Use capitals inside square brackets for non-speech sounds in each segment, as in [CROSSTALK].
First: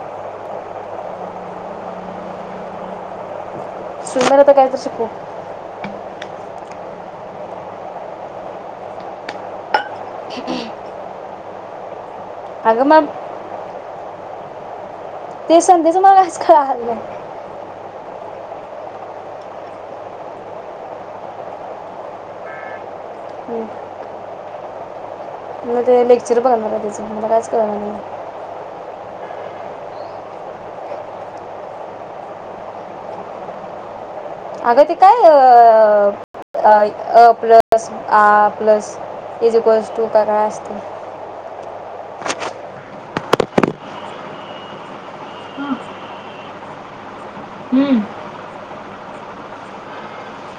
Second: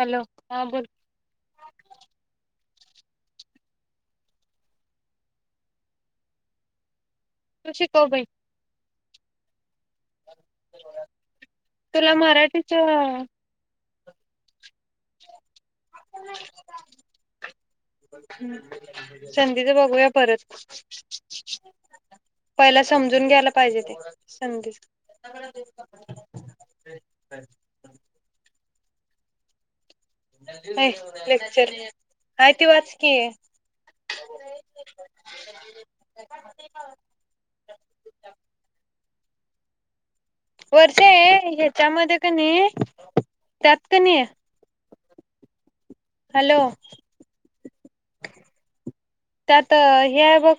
Hello हा बोल सुंदरता कायतर शिकू त्याला शिकव बाई ह्म तुला मराठीचा ती संधीच मलाच [UNINTELLIGIBLE] संधीचा बघूया परत पहिला समजून घ्यायला पाहिजे ते संधी मला ते लेक्चर बघणार त्याचं मला कायच कळणार नाही अय लेक्चर आहे ते वाच की अगं ते काय अ अ प्लस आ प्लस इजिकवास टू काय काय असते वर्षें ह्याच्यामध्ये का नाही त्यात क नाही हॅलो हम्म त्यात हे आहे बघ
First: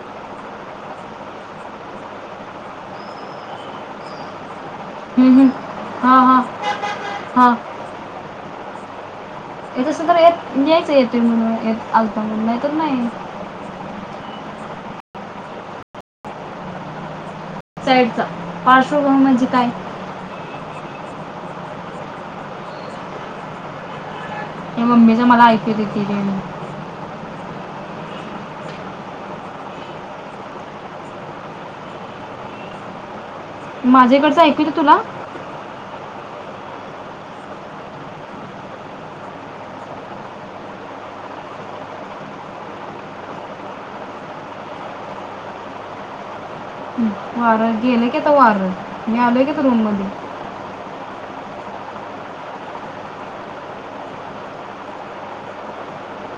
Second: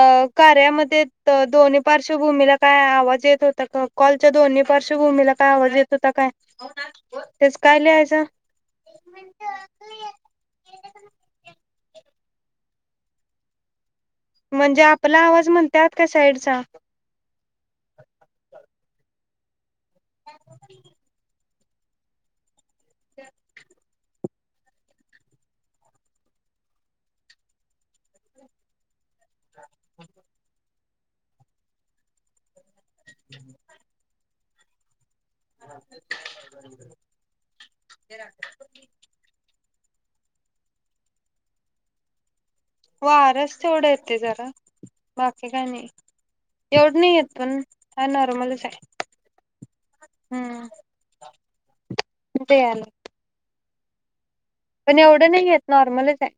अ कार्यामध्ये द दोन्ही पार्श्वभूमीला काय आवाज येत होता का, कॉलच्या दोन्ही पार्श्वभूमीला हम्म. काय आवाज येत होता हा काय हा हा तेच काय लिहायचं [INAUDIBLE] येत असेल तर येत लिहायचा येतय म्हणून येत आलता म्हणून नाही तर नाही म्हणजे आपला आवाज म्हणत्यात का साइडचा? साइडचा पार्श्वभूमी म्हणजे काय? [INAUDIBLE] त हे मम्मीच मला ऐकते तीण. कितीं तुला वाराचं तेवढं येत जरा बाकी काय नाही एवढं नाही येत पण वारा हा गेलं की आता वार नॉर्मलच आहे मी आलोय कि इथं रूम मध्ये हम्म ते आले पण एवढं नाही आहेत नॉर्मलच आहे.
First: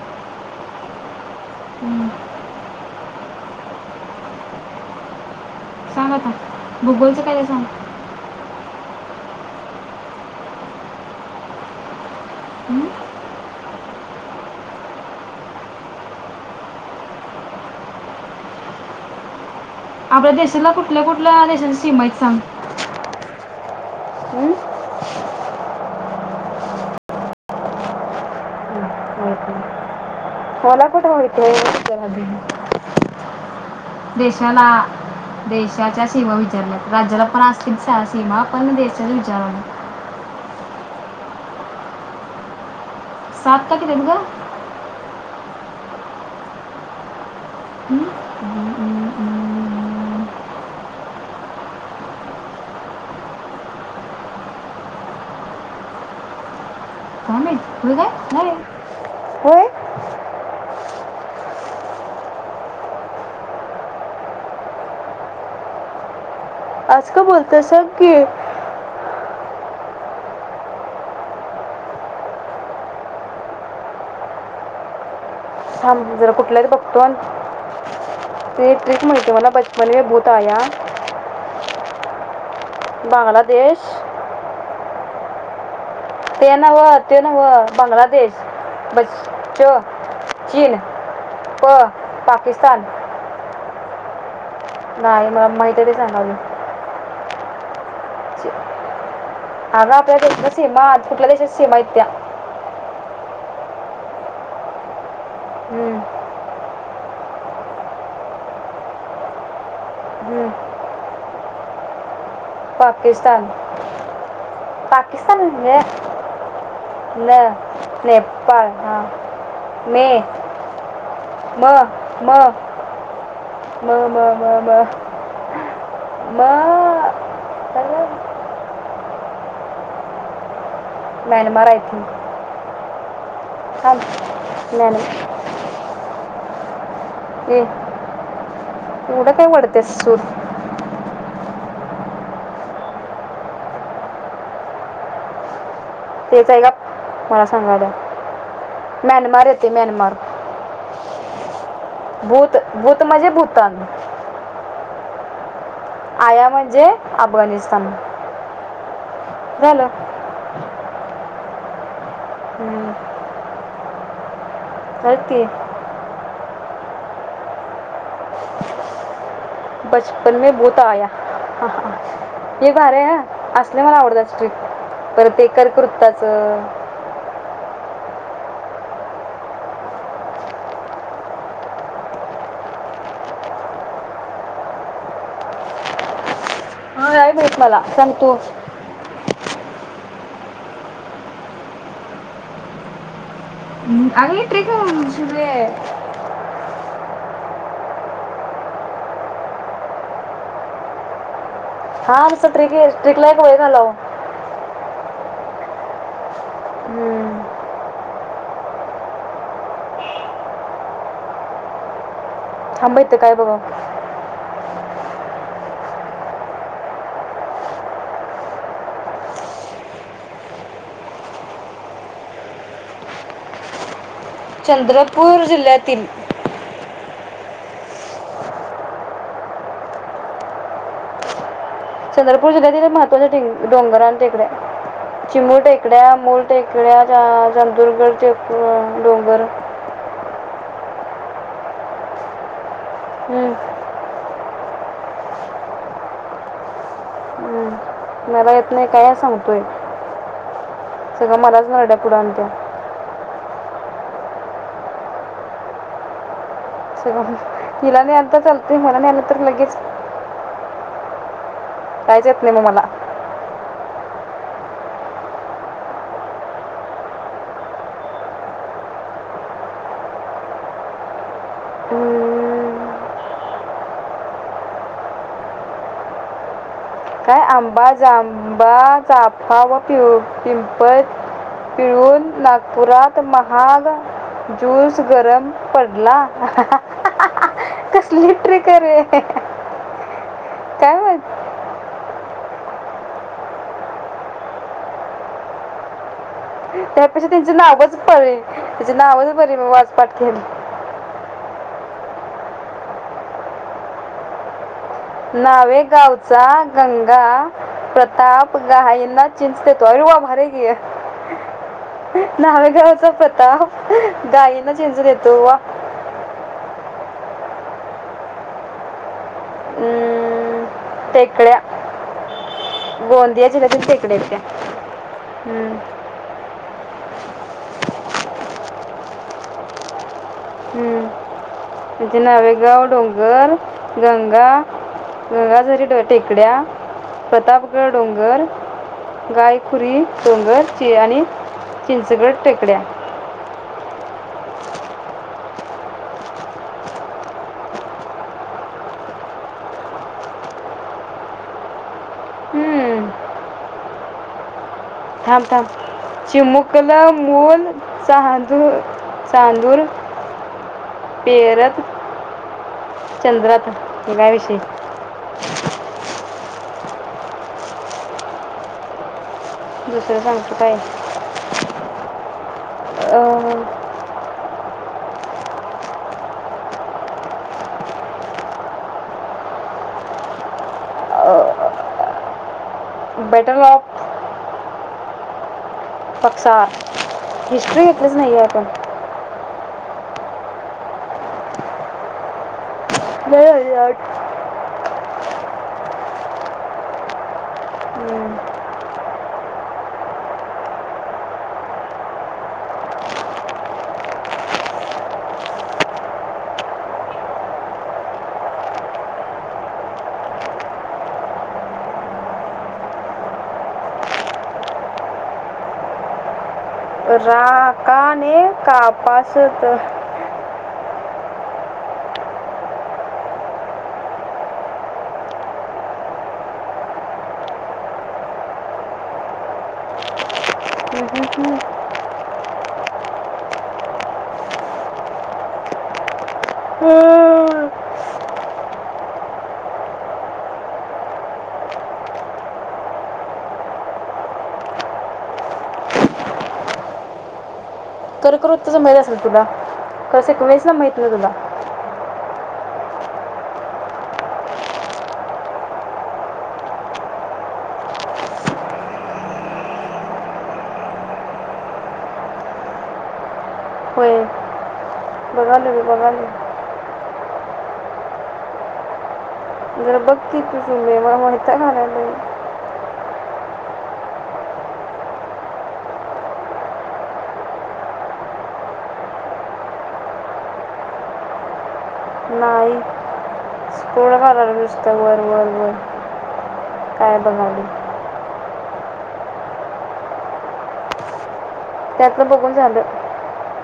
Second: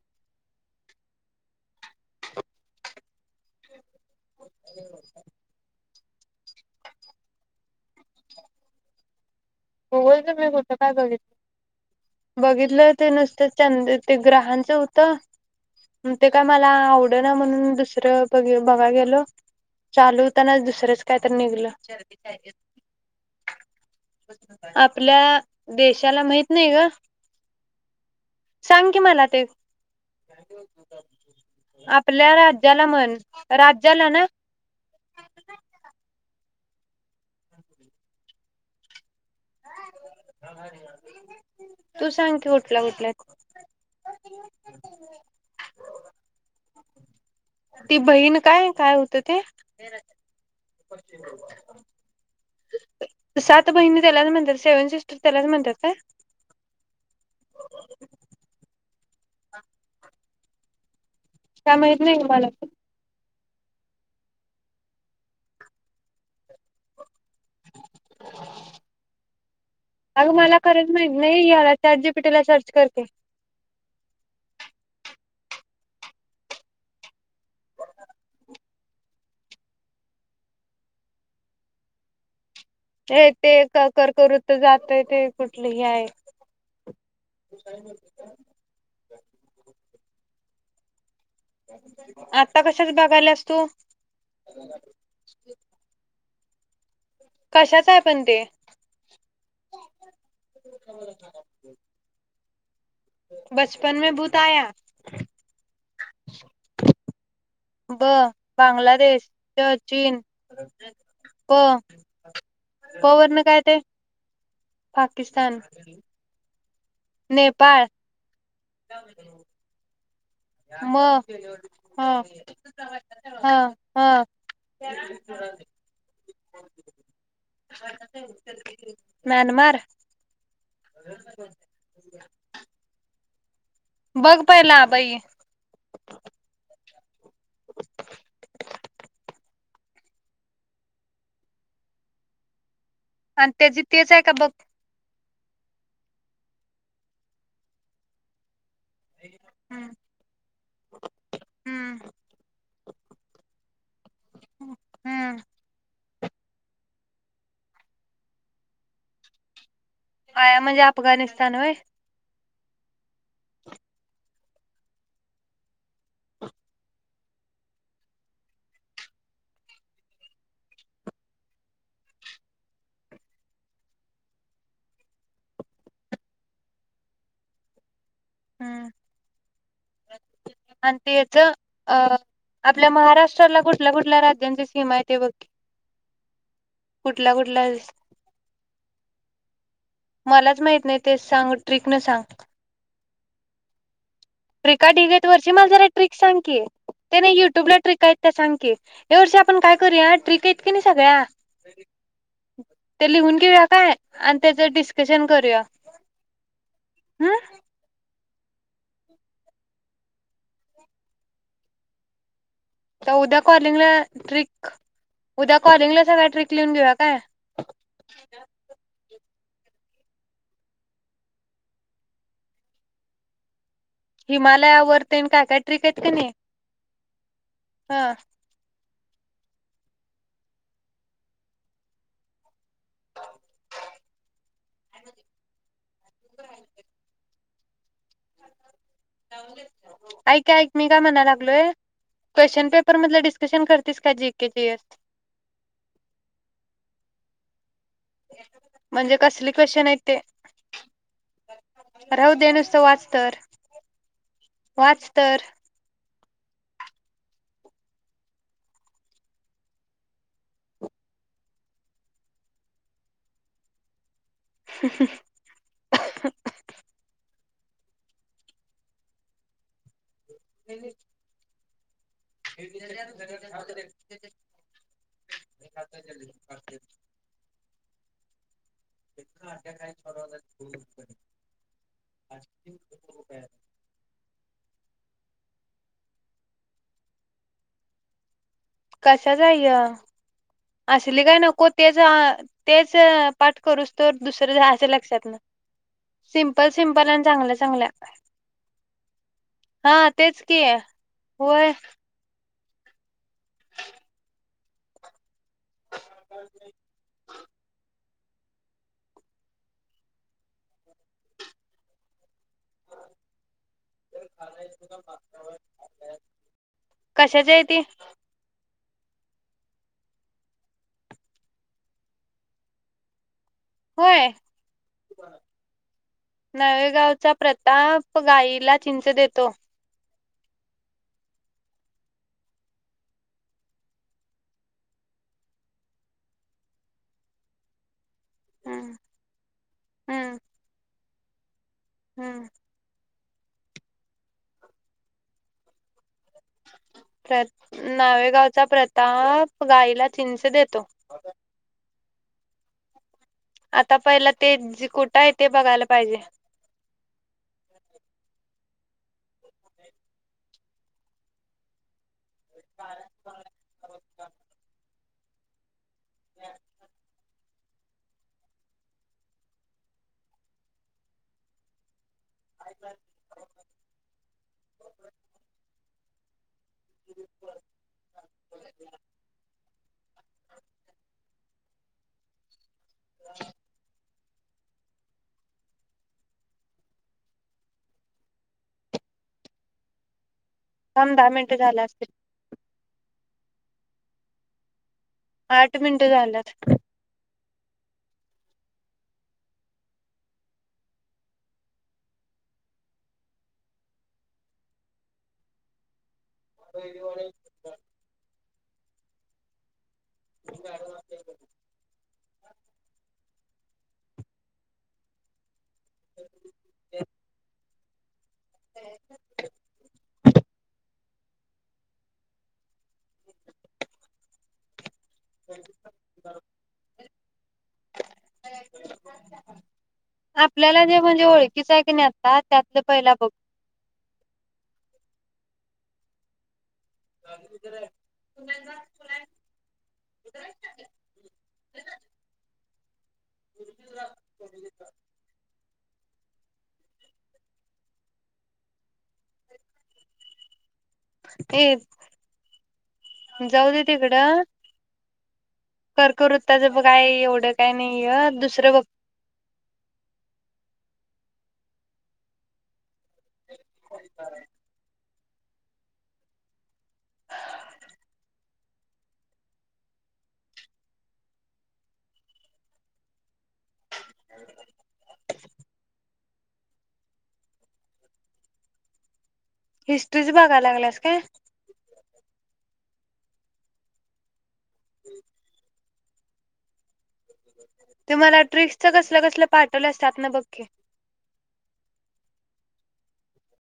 हम्म. सांग आता भूगोलचं काय आहे सांग? भूगोलच मी कुठं काय बघित हं? बघितलं ते नुसत चंद ते ग्रहांचा होतं ते काय मला आवड ना म्हणून दुसरं बघ बघा गेलो आपल्या चालूताना देशाला कुठल्या दुसरंच काय तर कुठल्या निघलं. देशाची सीमा आहेत सांग हं? आपल्या देशाला माहित नाही ग सांग की मला ते मला कुठे माहितीये आपल्या राज्याला म्हण राज्याला ना देशाला देशाच्या सीमा वी राज्याला आपण आस् सीमा आपण देशाच्या विचार तू सांग कि कुठल्या कुठल्या सात का किती आहेत ग ती बहीण काय? काय होत हं? ते सात बहिणी त्यालाच म्हणतात सेव्हन सिस्टर त्यालाच म्हणतात काय? काय नाही. होय [INAUDIBLE] का माहीत नाही मला तर आज का बोलतय सांग की अग मला खरच माहि नाही याला त्या आ जीपीटीला सर्च करते. थांब जरा कुठला तर बघतो ते त्रीच म्हणते मला बचपन व भूत आ या. हे ते क कर्क वृत्त जा ते ते कुठलेही आहे. ते नव ते नव बांग्लादेश बस. चीन. प आता पाकिस्तान कशाच बघायल्यास तू? नाही मला माहीतरी सांगावी. कशाचा आहे. पण ते अग आपल्या देश सीमा कुठल्या देशाच्या सीमा येत त्या? बचपन मे बूत आया. हम्म. ब बांगलादेश च चीन हम्म. प प वरन पाकिस्तान. काय ते पाकिस्तान ने न नेपाळ. हां ह [UNINTELLIGIBLE] मे. म म ह म ह. म म ह म म मअं म्यानमार. मॅनमाार आहेत ये. बघ पहिला बाई ये एवढं काय वडतेस सूर आणि त्या जि तेच आहे का बघ. तेच आहे गप, मला सांगायल्या. म्यानमार ते हम्म म्यानमार हम्म बूत. भूत म्हणजे भूतान ह आया म्हणजे अफगाणिस्तान झालं आया म्हणजे अफगाणिस्तान वय हम्म व्हय की बचपन मे भूत आया हे भारी आहे, ह असले मला आवडत स्ट्रीक पर ते कर कुर्ताच हम् आणि ते याच अं आपल्या महाराष्ट्राला कुठल्या कुठल्या राज्यांची सीमा आहे ते बघ हा याई कुठला माहित कुठला मला सांग तू मलाच माहित नाही तेच सांग ट्रिक न सांग हम् ट्रिका ढीग आहेत वरची मला जरा एक ट्रिक सांग की, ते नाही युट्यूब ला ट्रिक आहेत त्या सांग की, या वर्षी आपण काय करूया ट्रिक आहेत कनी सगळ्या हा नुसतं ट्रिक ते ट्रिकला लिहून एक वेळ घिव्या घालाव काय आणि तेझ डिस्क कशन करूया हम्म थांब आता इथं काय उद्या बघा कॉलिंगला ट्रिक उद्या कॉलिंगला सगळ्या ट्रिक लिहून घिव्या काय? हिमालयावर तेन चंद्रपूर काय काय ट्रिक आहेत जिल्ह्यातील कनी हा चंदपूर जिल्ह्या तील महत्वाच्या डोंगर- टेकड्या, चिमूळ टेकड्या, मुळ टेकड्या पण [UNINTELLIGIBLE] [INAUDIBLE] ऐक ऐक मी काय म्हणालोय क्वेशन पेपर मधलं हम्म, डिस्कशन करतेस का जी के जी एस हम्म. मला येत नाही काय म्हणजे कसली सांगतोय, क्वेश्चन आहेत ते सगळं मलाच नरड्या पुढ राहू आणत्या दे नुसतं वाच तर वाच तर हिला नाही आंत चालत मला मारलं तर लगेच कायच येत नाही म मला [INAUDIBLE] [INAUDIBLE] हम्म, [INAUDIBLE] काय आंबा, जांभा, चाफा, व पिव पिंपळ पिळून नागपुरात महाग जूस गरम. पडला कसली ट्रिक. रे कशाच हाय य असली काय नको तेच अ. तेच अ पाठ करूस तवर दुसरं लिह्यायच लक्षात नाई. हा तेच की होय [UNINTELLIGIBLE] नावे गावचा गंगा प्र. [UNINTELLIGIBLE] नावेगावचा पता गाईना झिंजून येतो वा. कशाच्या आहे ते. तेेकड्या गो याच हेज्यातील टेकड्या होय आहेत त्या हूं. नवेगावचा प्रताप गाईला चिंच देतो. त्याची नावे गाव डोंगर, गंगा गंगाधरी टेकड्या, प्रतापगड. डोंगर हम्म गायखुरी हम्म डोंगरची आणि चिंचगड हम्म टेकड्या. प्र नावेगावचा प्रताप गाईला चिंच देतो. हम्म. आता पहिला ते जीक थांब, थांब चिमुकलं मुल चांदूर. चांदूर पेरथ. चंद्रात हे काय विषय. [INAUDIBLE] दुसरा सांगतोय काय? [INAUDIBLE] [INAUDIBLE] [INAUDIBLE] Better off. हिस्ट्री घेतलीच नाही ग आपण. दहा मिनिट झाल्या असतील. [UNINTELLIGIBLE] आठ मिनटं झाल्या. हूं! [UNINTELLIGIBLE] [INAUDIBLE] [INAUDIBLE] राग काने कापासत. [INAUDIBLE] आपल्याला जे म्हणजे ओळखीचं हाय की नाय आत हा त्यातलं पहिला बुक [UNINTELLIGIBLE] करू-करू तं संभाळली अस तुला कस वेळेस ना माहित नाही तुला ए जाऊ दे तिकडं कर्कवृत्ताच काय बग हाय एवढं काय नाही येतं दुसरं बग [UNINTELLIGIBLE] बघालोय - बघलोय जर बघकी तुझ मला वैताग आलाय लई [INAUDIBLE] हिस्ट्रीच बघायला लागल्यास काय? नाही [INAUDIBLE] वर वर वर काय बघावी ते मला ट्रिक्सच कसलं कसल पाठवल्यास त्यातंन बघ की त्यातन बघून झालं